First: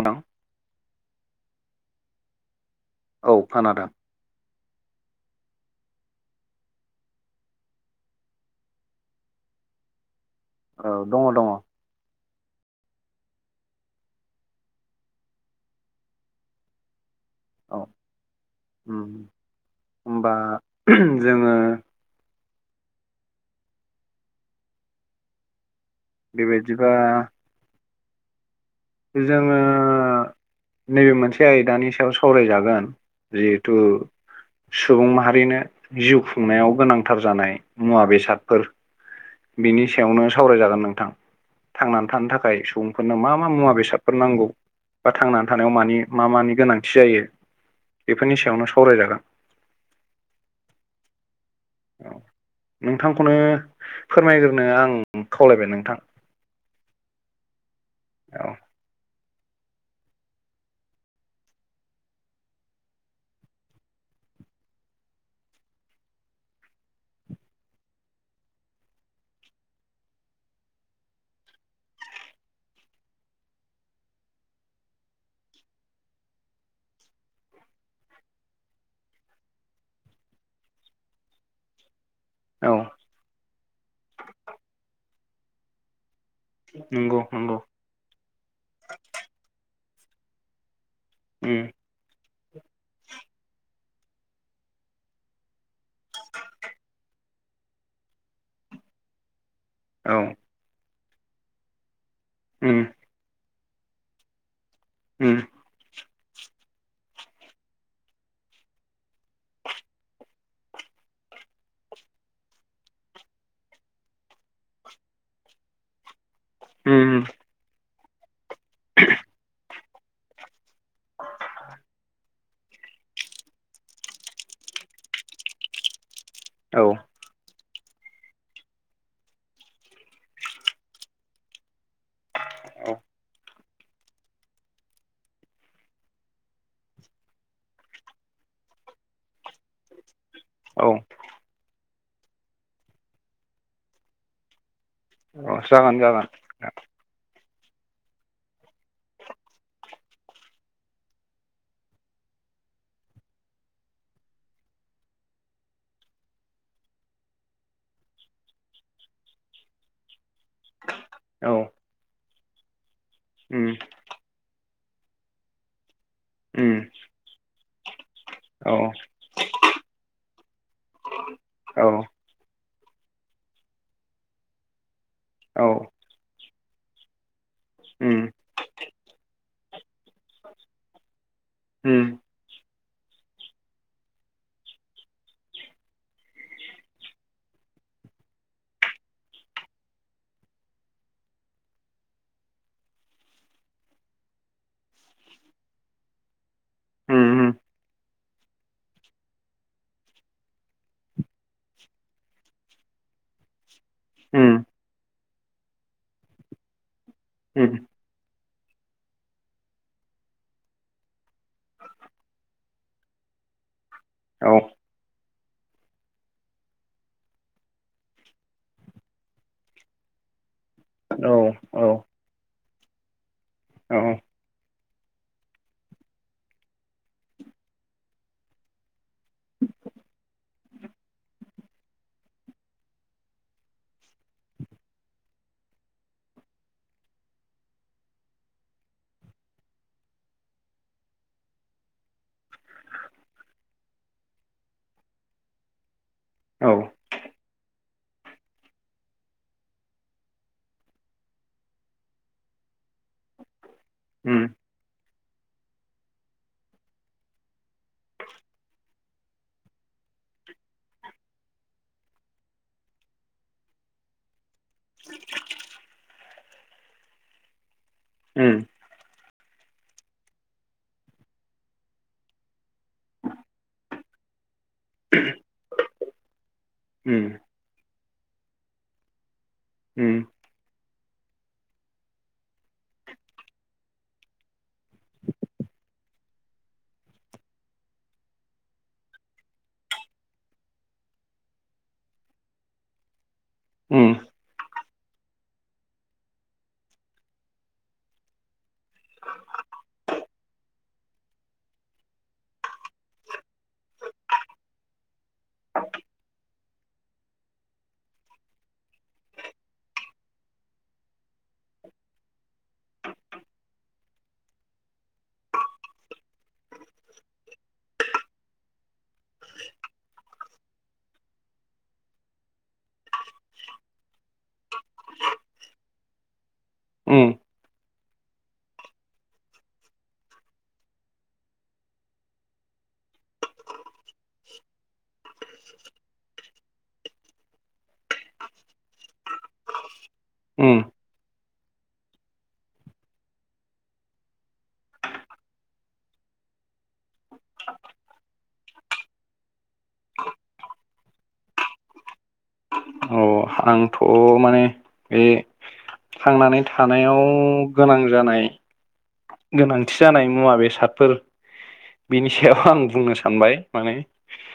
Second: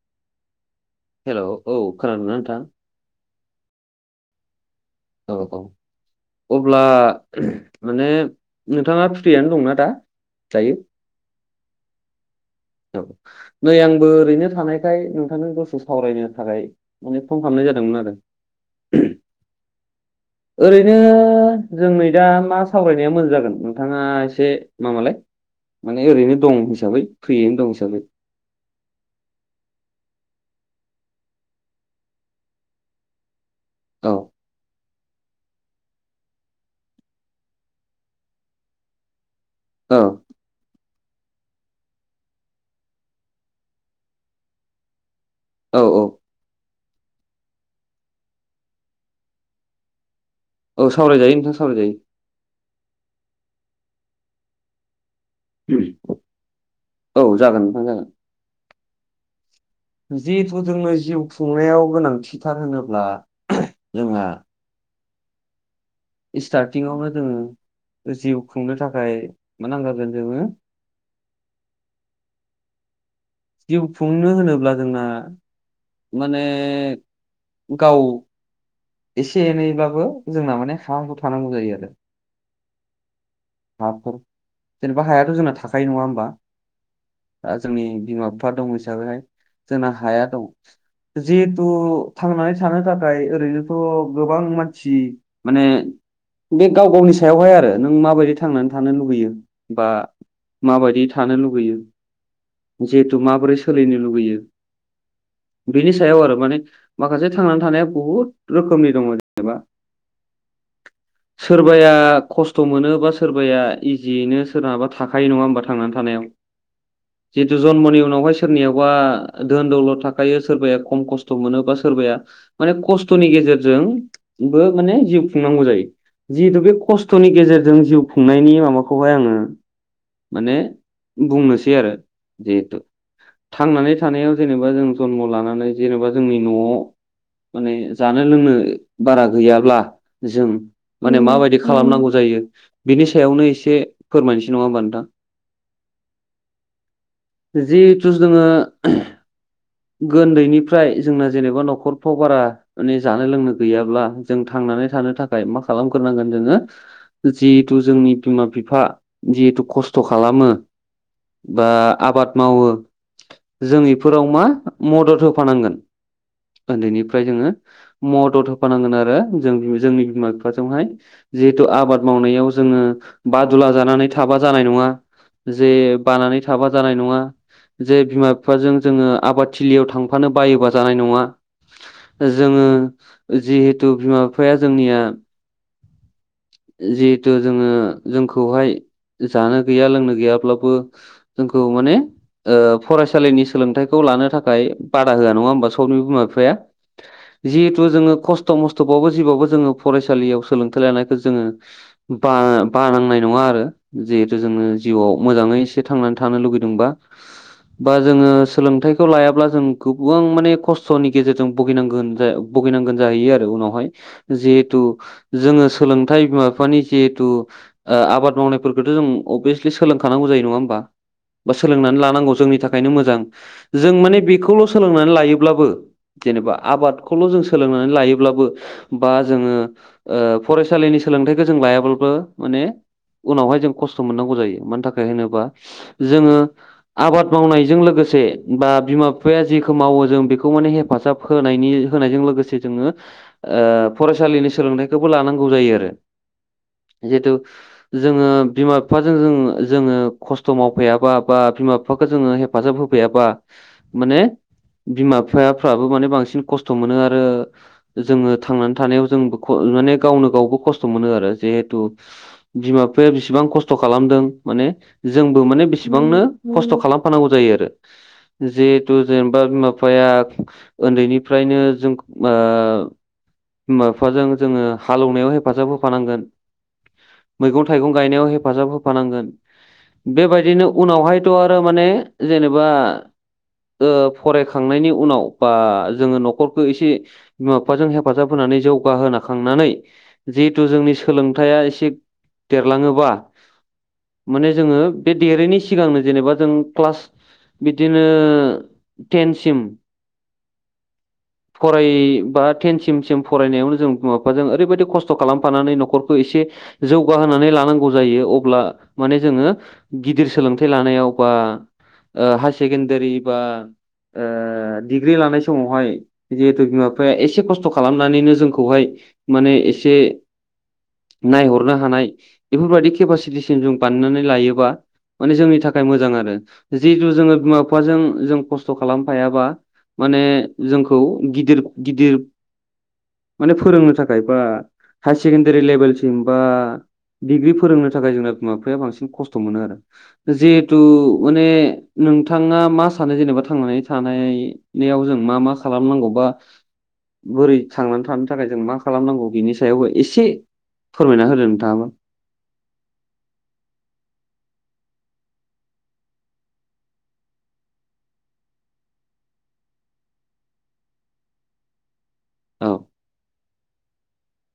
उनाव हेल' औ खोनादों ना नोंथां? औ खोनादों। औ औ। अब्ला ओम माने नोंथाङा फ्रियानो दंना दा? दायो ओ दङ दङ। औ नै आंबो ओरैनो थानायखाय नोंथांनि दसु सावरायनो थाखाय माने फन खालामनाय जादोंमोन आरो। उम होमबा ओरैनो जोङो जों नै दा मा सावरायनाया मोजां जागोन नोंथाङा एसे माबालाय। माने ओरैनो दं बेबायदिबा हिसाबै फ्रियैनो दं हिसाबै जोङो नैबे मोनसे आयदानि सायाव सावरायजागोन जि तु औ सुबुं माहारिनो जिउ खुंनायाव गोनांथार जानाय मुवा बेसादफोर बिनि औ सायावनो सावरायजागोन नोंथां थांनानै थानो थाखाय सुबुंफोरनो मा मा मुवा बेसाद बेसादफोर नांगौ बा थांनानै थानायाव औ मानि औ मा मानि गोनां थि जायो बेफोरनि सायावनो सावरायजागोन। औ सावरायजायो नोंथां सावरायजायो। नोंथांखौनो फोरमायग्रोनो आं खावलायबाय उम नोंथां औ जागोन नोंथां जागोन। औ जिहेथु जोंनो जिउ खुंनायाव गोनांथिथार होनोब्ला जोंहा इस्टार्टिंआवनो जोङो जिउ खुंनो थाखाय मा नांखागोन जोङो जिउ खुंनो होनोब्ला जोंन माने गाव एसे एनैब्लाबो जोंना माने हा हु थानांगौ जायो आरो औ हाफोर जेनेबा हायाथ' जोंना थाखायो नङा होमबा नंगौ दा नंगौ जोंनि बिमा बिफा दं हिसाबैहाय जोंना हाया दं जिहेतु उम थांनानै थानो थाखाय ओरैनोथ' गोबां मानसि माने बे गाव गावनि सायावहाय आरो नों माबायदि थांनानै थानो लुबैयो बा औ माबायदि थानो लुगैयो उम जिहेथु माबोरै सोलिनो लुुबैयो उम बेनि सायाव आरो माने माखासे थांनानै थानाया बहुद रोखोमनि दङ जेनेबा सोरबाया खस्थ' मोनोबा सोरबाया इजियैनो सोरनहाबा थाखायो नङा होमबा थांनानै थानायाव होम होम जितु जन्मनि उनावहाय सोरनियाबा धोन दौल' थाखायो सोरबाया खम खस्थ' मोनोबा सोरबाया माने खस्थ'नि गेजेरजोंबो माने जिउ खुंनांगौ जायो जिहेतु बे औ खस्थ' खस्थ'नि गेजेरजों जिउ खुंनायनि माबाखौहाय आङो माने बुंनोसै आरो जिहेथु औ थांनानै थानायाव जेनेबा जों जन्म लानानै जेनेबा जोंनि न'आव माने जानो लोंनो बारा गैयाब्ला जों औ माने माबायदि खालामनांगौ जायो बिनि सायावनो एसे फोरमायनोसै नङा होमबा नोंथां अ जागोन जागोन जिहेथु जोङो उन्दैनिफ्राय जोंना जेनेबा न'खरफ्राव बारा माने जानो लोंनो गैयाब्ला जों थांनानै थानो थाखाय मा खालामग्रोनांगोन जोङो जिहेतु जोंनि बिमा बिफा जिहेथु खस्थ' खालामो औ बा आबाद मावो उम जों इफोराव मा मदद होफानांगोन उम उन्दैनिफ्राय जोङो मदद औ होफानांगोन आरो जों जोंनि बिमा बिफाजोंहाय जिहेथु औ आबाद मावनायाव जोङो बादुला जानानै थाबा जानाय नङा औ जे बानानै थाबा जानाय नङा जे उम बिमा बिफाजों जोङो आबादथिलियाव थांफानो बायोबा जानाय नङा उम जोङो जिहेथु बिमा बिफाया जोंनिया जिहेथु जोङो जोंखौहाय जानो गैया लोंनो गैयाब्लाबो जोंखौ माने ओ फरायसालिनि सोलोंथाइखौ लानो थाखाय ताकात बादा होआ नङा होमबा सबनिबो बिमा बिफाया उम जिहेथु जोडो खस्थ' खस्थ' मस्थ'बावो जिबावबो जोङो फरायसालियाव सोलोंथाइ लानायखौ जोङो। ब ब नांनाय नङा आरो। जिहेथु उम जोङो जिउआव मोजाङै एसे थांनानै थानो लुगैदोंबा। ए। बा जोङो सोलोंथाइखौ लायाब। ब्ला जों गोबां माने खस्थ'नि गेजेरजों बुगिनांगोन भुगिनांगोन जाहैयो आरो उनावहाय। औ जिहेथु जोङो सोलोंथाइ बिमा बिफानि जिहेतु। आबाद मावनायफोरखौथ' जों अभियासलि सोलोंखानांगौ जायो नङा होमबा। औ बा औ सोलोंनानै लानांगौ जोंनि थाखायनो मोजां जों औ माने बेखौल' सोलोंनानै लायोब्लाबो। जेनेबा आबादखौल' जों सोलोंनानै लायोब्लाबो बा जोङो। फरायसालिनि सोलोंथाइखौ जों लायाब्लाबो माने। उनावहाय जों खस्थ' मोननांगौ जायो मानि थाखाय होनोबा। जोङो आबाद मावनायजों लोगोसे बा बिमा। बिफाया जिेखौ मावो जों बेखौ माने हेफाजाब होनायनि होनायजों लोगोसे जोङो। ओ फरायसालिनि सोलोंथाइखौबो लानांगौ जायो आरो। औ। जिहेथु जोङो बिमा बिफाजों जों जोङो खस्थ' मावफैायाबा बा बिमा। बिफाखौ जोङो हेफाजाब होफैयाबा माने। उम बिमा बिफाफ्राबो माने बांसिन खस्थ' मोनो आरो। जोङो थांनानै थानायाव जोंबो माने गावनो गावबो खस्थ' मोनो आरो जिेहेथु। बिमा बिफाया बिसेबां खस्थ' खालामदों माने। जोंबो माने बेसेबांनो खस्थ' खालामफानांगौ जायो आरो। उम जिहेथु जेनेबा बिमा बिफाया उन्दैनिफ्रायनो जों। बिमा बिफाजों जोङो हालेवनायाव हेफाजाब होफानांगोन। उम। मैगं थाइगं गायनायाव हेफाजाब होफानांगोन उम बेबायदिनो। उनावहायथ' आरो माने जेनेबा। फरायखांनायनि उनाव बा जोङो न'खरखौो एसे। बिमा बिफाजों हेफाजाब होनानै जौगाहोन खांनानै। जिहेथु जोंनि सोलोंथाइया एसे देरलाङोबा। माने जोङो बे देरैनायनि सिगांनो जेनेबा जों क्लास बिदिनो। ेनसिम। फराय बा टेनसिमसिम फरायनायावनो जों माबाजों ओरैबायदि खस्थ' खालामफानानै न'खरखौ एसे। जौगाहोनानै लानांगौ जायो अब्ला माने जोङो। गिदिर सोलोंथाइ लानायाव बा हायार सेकेणडारि बा। डिग्रि लानाय समावहाय। जिहेथु बिमा बिफाया एसे खस्थ' खालामनानैनो जोंखौहाय माने एसे। नायहरनो हानाय बेफोरबायदि केपासिटिसिम जों बानायनानै लायोबा। माने जोंनि थाखाय मोजां आरो जिहेथु उम जोङो बिमा बिफाजों जों खस्थ' खालामफायाबा। माने जोंखौ गिदिर गिदिर। माने फोरोंनो थाखाय बा हायार सेकेणडारि लेभेलसिम बा। डिग्रि फोरोंनो थाखाय जोंना बिमा बिफाया बांसिन खस्थ' मोनो आरो जिहेथु उम माने। नोंथाङा मा सानो जेनेबा थांनानै थानायाव जों मा मा खालामनांगौ बा। बोरै थांनानै थानो थाखाय जों मा खालामनांगौ बिनि सायावबो एसे। फोरमायना होदो नोंथाङामोन। औ आंथ' माने। बे थांनानै थानायाव गोनां जानाय। गोनांथि जानाय मुवा बेसादफोर। बिनि सायाव औ आं बुंनो सानबाय माने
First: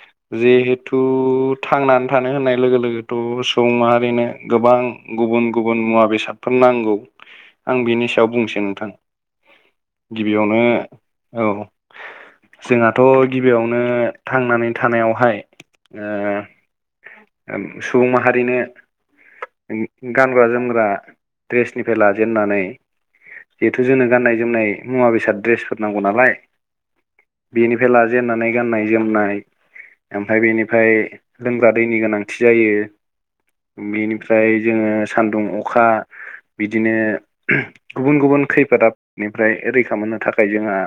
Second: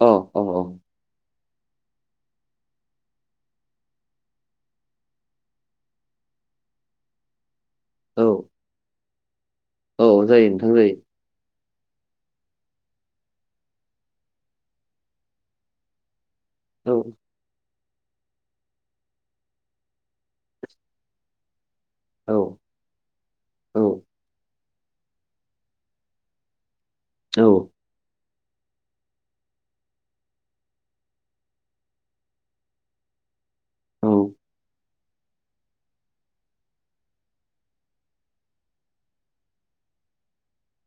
औ औ जे। थु थांनानै थानो होननाय लोगो लोगोथ' सुबुं माहारिनो गोबां। गुबुन गुबुन मुवा बेसाद। फोर नांगौ आं बिनि औ सायाव बुंसै नोंथां औ जायो गिबियावनो। नोंथां जायो औ। जोंहाथ' गिबियावनो थांनानै थानायावहाय। औ। सुबुं माहारिनो गानग्रा जोमग्रा। दड्रेसनिफ्राय औ लाजेननानै। जिहेथु औ जोंनो गाननाय जोमनाय मुवा बेसाद द्रेसफोर नांगौ नालाय। औ बेनिफ्राय लाजेेननानै गाननाय जोमनाय। ओमफ्राय बेनिफ्राय लोंग्रा दैनि गोनांथि जायो। औ बेनिफ्राय जोङो सानदुं अखा। बिदिनो गुबुन गुबुन खैफोदाआफोद निफ्राय रैखा मोननो थाखाय जोंहा।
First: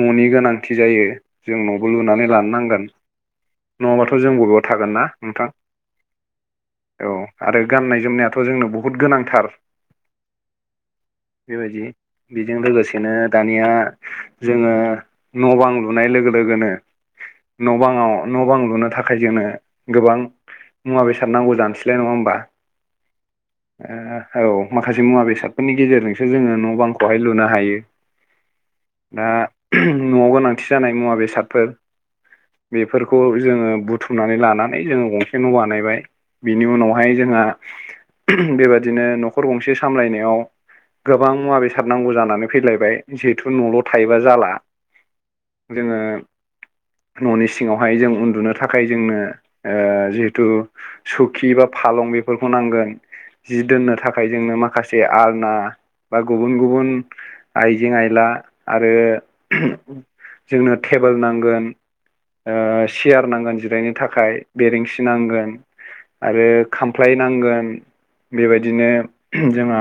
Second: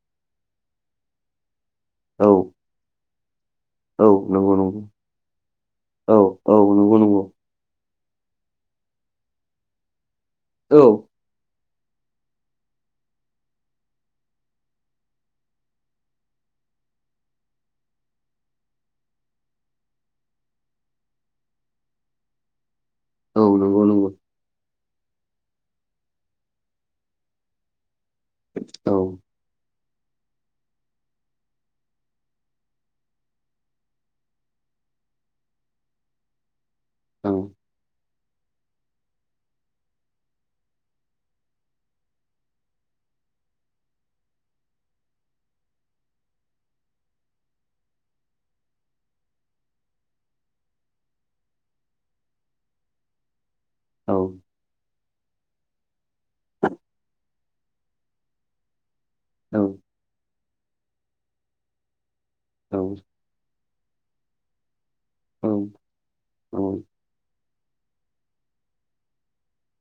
न'नि गोनांथि जायो जों न'बो औ लुनानै लानो नांगोन। औ नङाबाथ' जों नंगौ बबेबा नंगौ थागोन ना नोंथां। औ औ नंगौ औ नंगौ आरो गाननाय जोमनायाथ' जोंनो बहुद गोनांथार। औ। बेबायदि बेजों लोगोसेनो दानिया जोङो। न' बां लुनाय लोगो लोगोनो। न' बाङाव न' बां लुनो थाखाय जोङो गोबां। मुवा बेसाद नांगौ जानोसैलाय नङा होनबा। औ नंगौ नंगौ। औ माखासे मुवा बेसादफोरनि गेजेरजोंसो जोङो न' बांखौहाय लुनो हायो। औ दा न'आव गोनांथि जानाय मुवा बेसादफोर। बेफोरखौ जोङो बुथुमनानै लानानै जोङो गंसे न' बानायबाय। बिनि उनावहाय जोंहा औ बेबादिनो न'खर गंसे सामलायनायाव। गोबां मुवा बेसाद नांगौ जानानै फैलायबाय जिहेथु न'ल' थायोबा जाला। जोङो। न'नि सिङावहाय जों उन्दुनो थाखाय जोंनो जिहेथु। सुखि बा फालं बेफोरखौ नांगोन जि दोननो औ थाखाय जोंनो माखासे। से आलना बा गुबुन गुबुन आइजें आइला आरो। जोंनो टेबोल नांगोन। सियार नांगोन जिरायनो थाखाय बेरिेंसि नांगोन। आरो खामफ्लाय नांगोन। बेबायदिनो जोंहा।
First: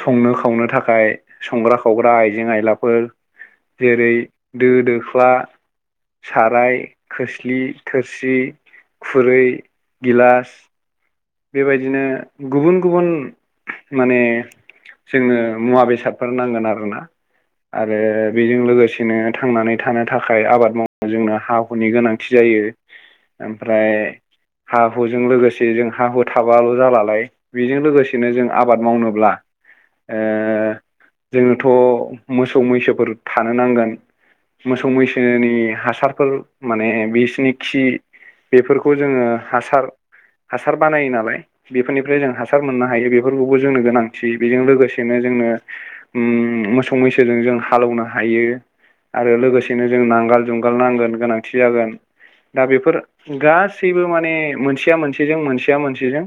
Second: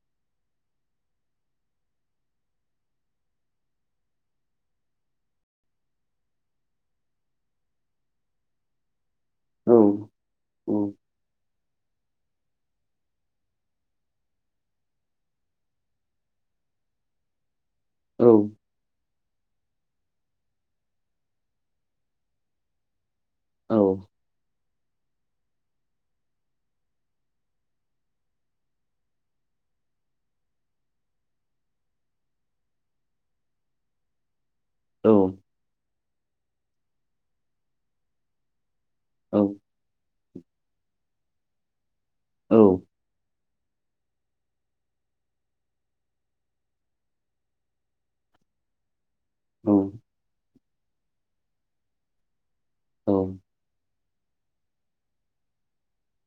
संनो खावनो थाखाय संग्रा खावग्रा आइजें आयलाफोर। जेरै दो दोख्ला। साराय खोस्लि थोरसि खुरै। औ। गिलास। बेबायदिनो गुबुन गुबुन माने। जोङो मुवा बेसादफोर नांगोन आरोना आरो बेजों लोगोसेनो। थांनानै थानो थाखाय आबाद मावनो जोंनो हा हुनि गोनांथि जायो। ओमफ्राय हा हुजों लोगोसे जों। हा हु थाबाल' जालालाय बेजों लोगोसेनो जों आबाद मावनोब्ला। जोनोथ' मोसौ मैसोफोर थानो नांगोन। मोसौ मैसोनि हासारफोर माने बिसिनि खि। बेफोरखौ जोङो हासार हासार बानायो नालाय बेफोरनिफ्राय जों हासार मोननो हायो बे। बेफोरखौबो जोंनो गोनांथि बेजों लोगोसेनो जोंनो। उ मोसौ मैसोजों जों हालौनो हायो। आरो लोगोसेनो जों नांगोल जुंगाल नांगोन गोनांथि जागोन। दा बेफोर गासैबो माने मोनसेया मोनसे जों मोनसेया मोनसेजों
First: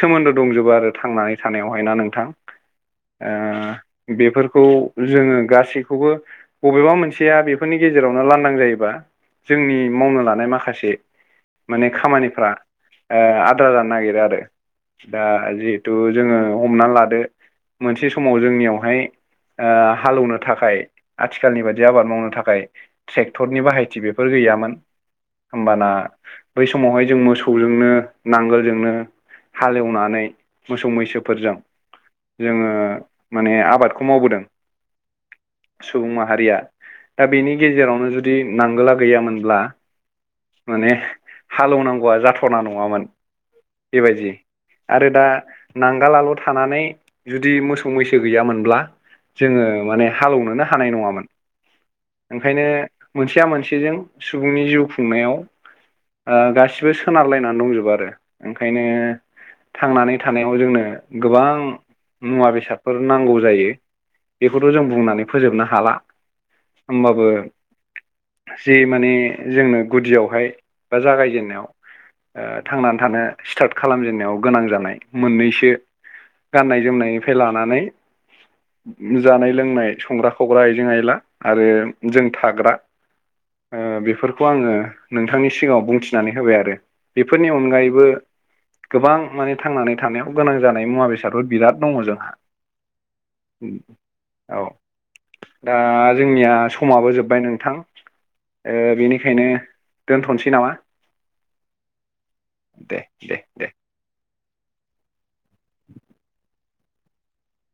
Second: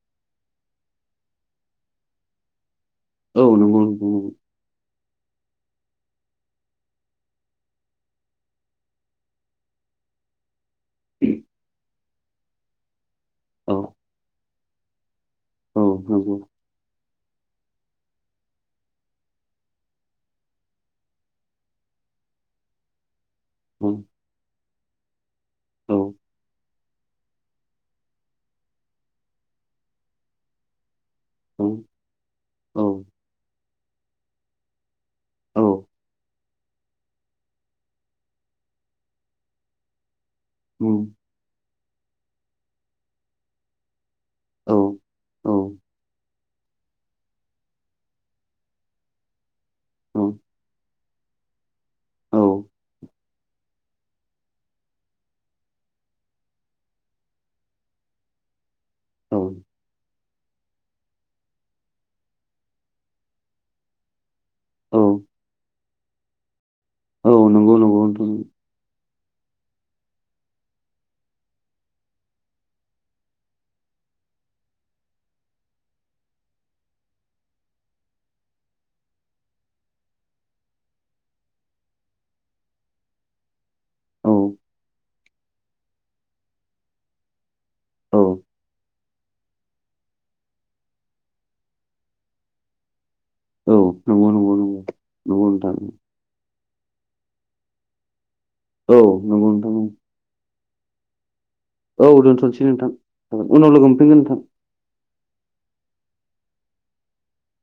सोमोन्दो दंजोबो आरो थांनानै थानायावहाय ना नोंथां आं बेफोर खौ जोङो गासैखौबो बबेबा मोनसेया बेफोरनि गेजेरावनो लान्दां जायोबा जोंनि मावनो लानाय माखासे माने खामानिफ्रा आद्रा जानो नागिरो आरो दा जिहेथु जोङो हमना लादो मोनसे समाव जोंनियावहाय हालौवनो थाखाय आथिखालनि बायदि आबाद मावनो थाखाय ट्रेक्टरनि बाहायथि बे फोर गैयामोन हबाना बै समावहाय जों मोसौजोंनो नांगोलजोंनो हालेवनानै मोसौ मैसोफोरजों जोङो माने आबादखौ मावबोदों सुबुं माहारिया दा बेनि गेजेरावनो जुदि नांगोला गैयामोनब्ला माने हालौनांगौआ जाथना नङामोन बेबायदि आरो दा नांगालाल थानानै जुदि मोसौ मैसो गैयामोनब्ला जोङो माने हालोवनोनो हानाय नङामोन ओंखायनो मोनसेया मोनसेजों सुबुंनि जिउ खुंनायाव आं गासिबो सोनारलायनानै दंजोबो आरो ओंखायनो थांनानै थानायाव जोंनो गोबां मुवा बेसादफोर नांगौ जायो बेखौथ‌ जों बुंनानै फोजोबनो हाला होमबाबो नंगौ नोंथां जि माने जोंनो गुदियावहाय बा जागायजेननायाव थांनानै थानो स्टार्ट खालामजेनन्नायाव गोनां जानाय मोननैसो गाननाय जोमनायनिफ्राय लानानै जानाय लोंनाय संग्रा खावग्रा आइजें आयला आरो जों थाग्रा ओ बेफोरखौ आङो नोंथांनि सिगाङाव बुंथिनानै होबाय आरो बेफोरनि अनगायैबो गोबां माने थांनानै थानायाव गोनां जानाय मुवा बेसादफोर बिराद दङ जोंहा औ दा जोंनिया समाबो जोब्बाय नोंथां ओ औ बेनिखायनो दोनथसै नामा? औ दोन्थनोसै नोंथां दे दे जागोन दे उनाव लोगो हफिनगोन नोंथां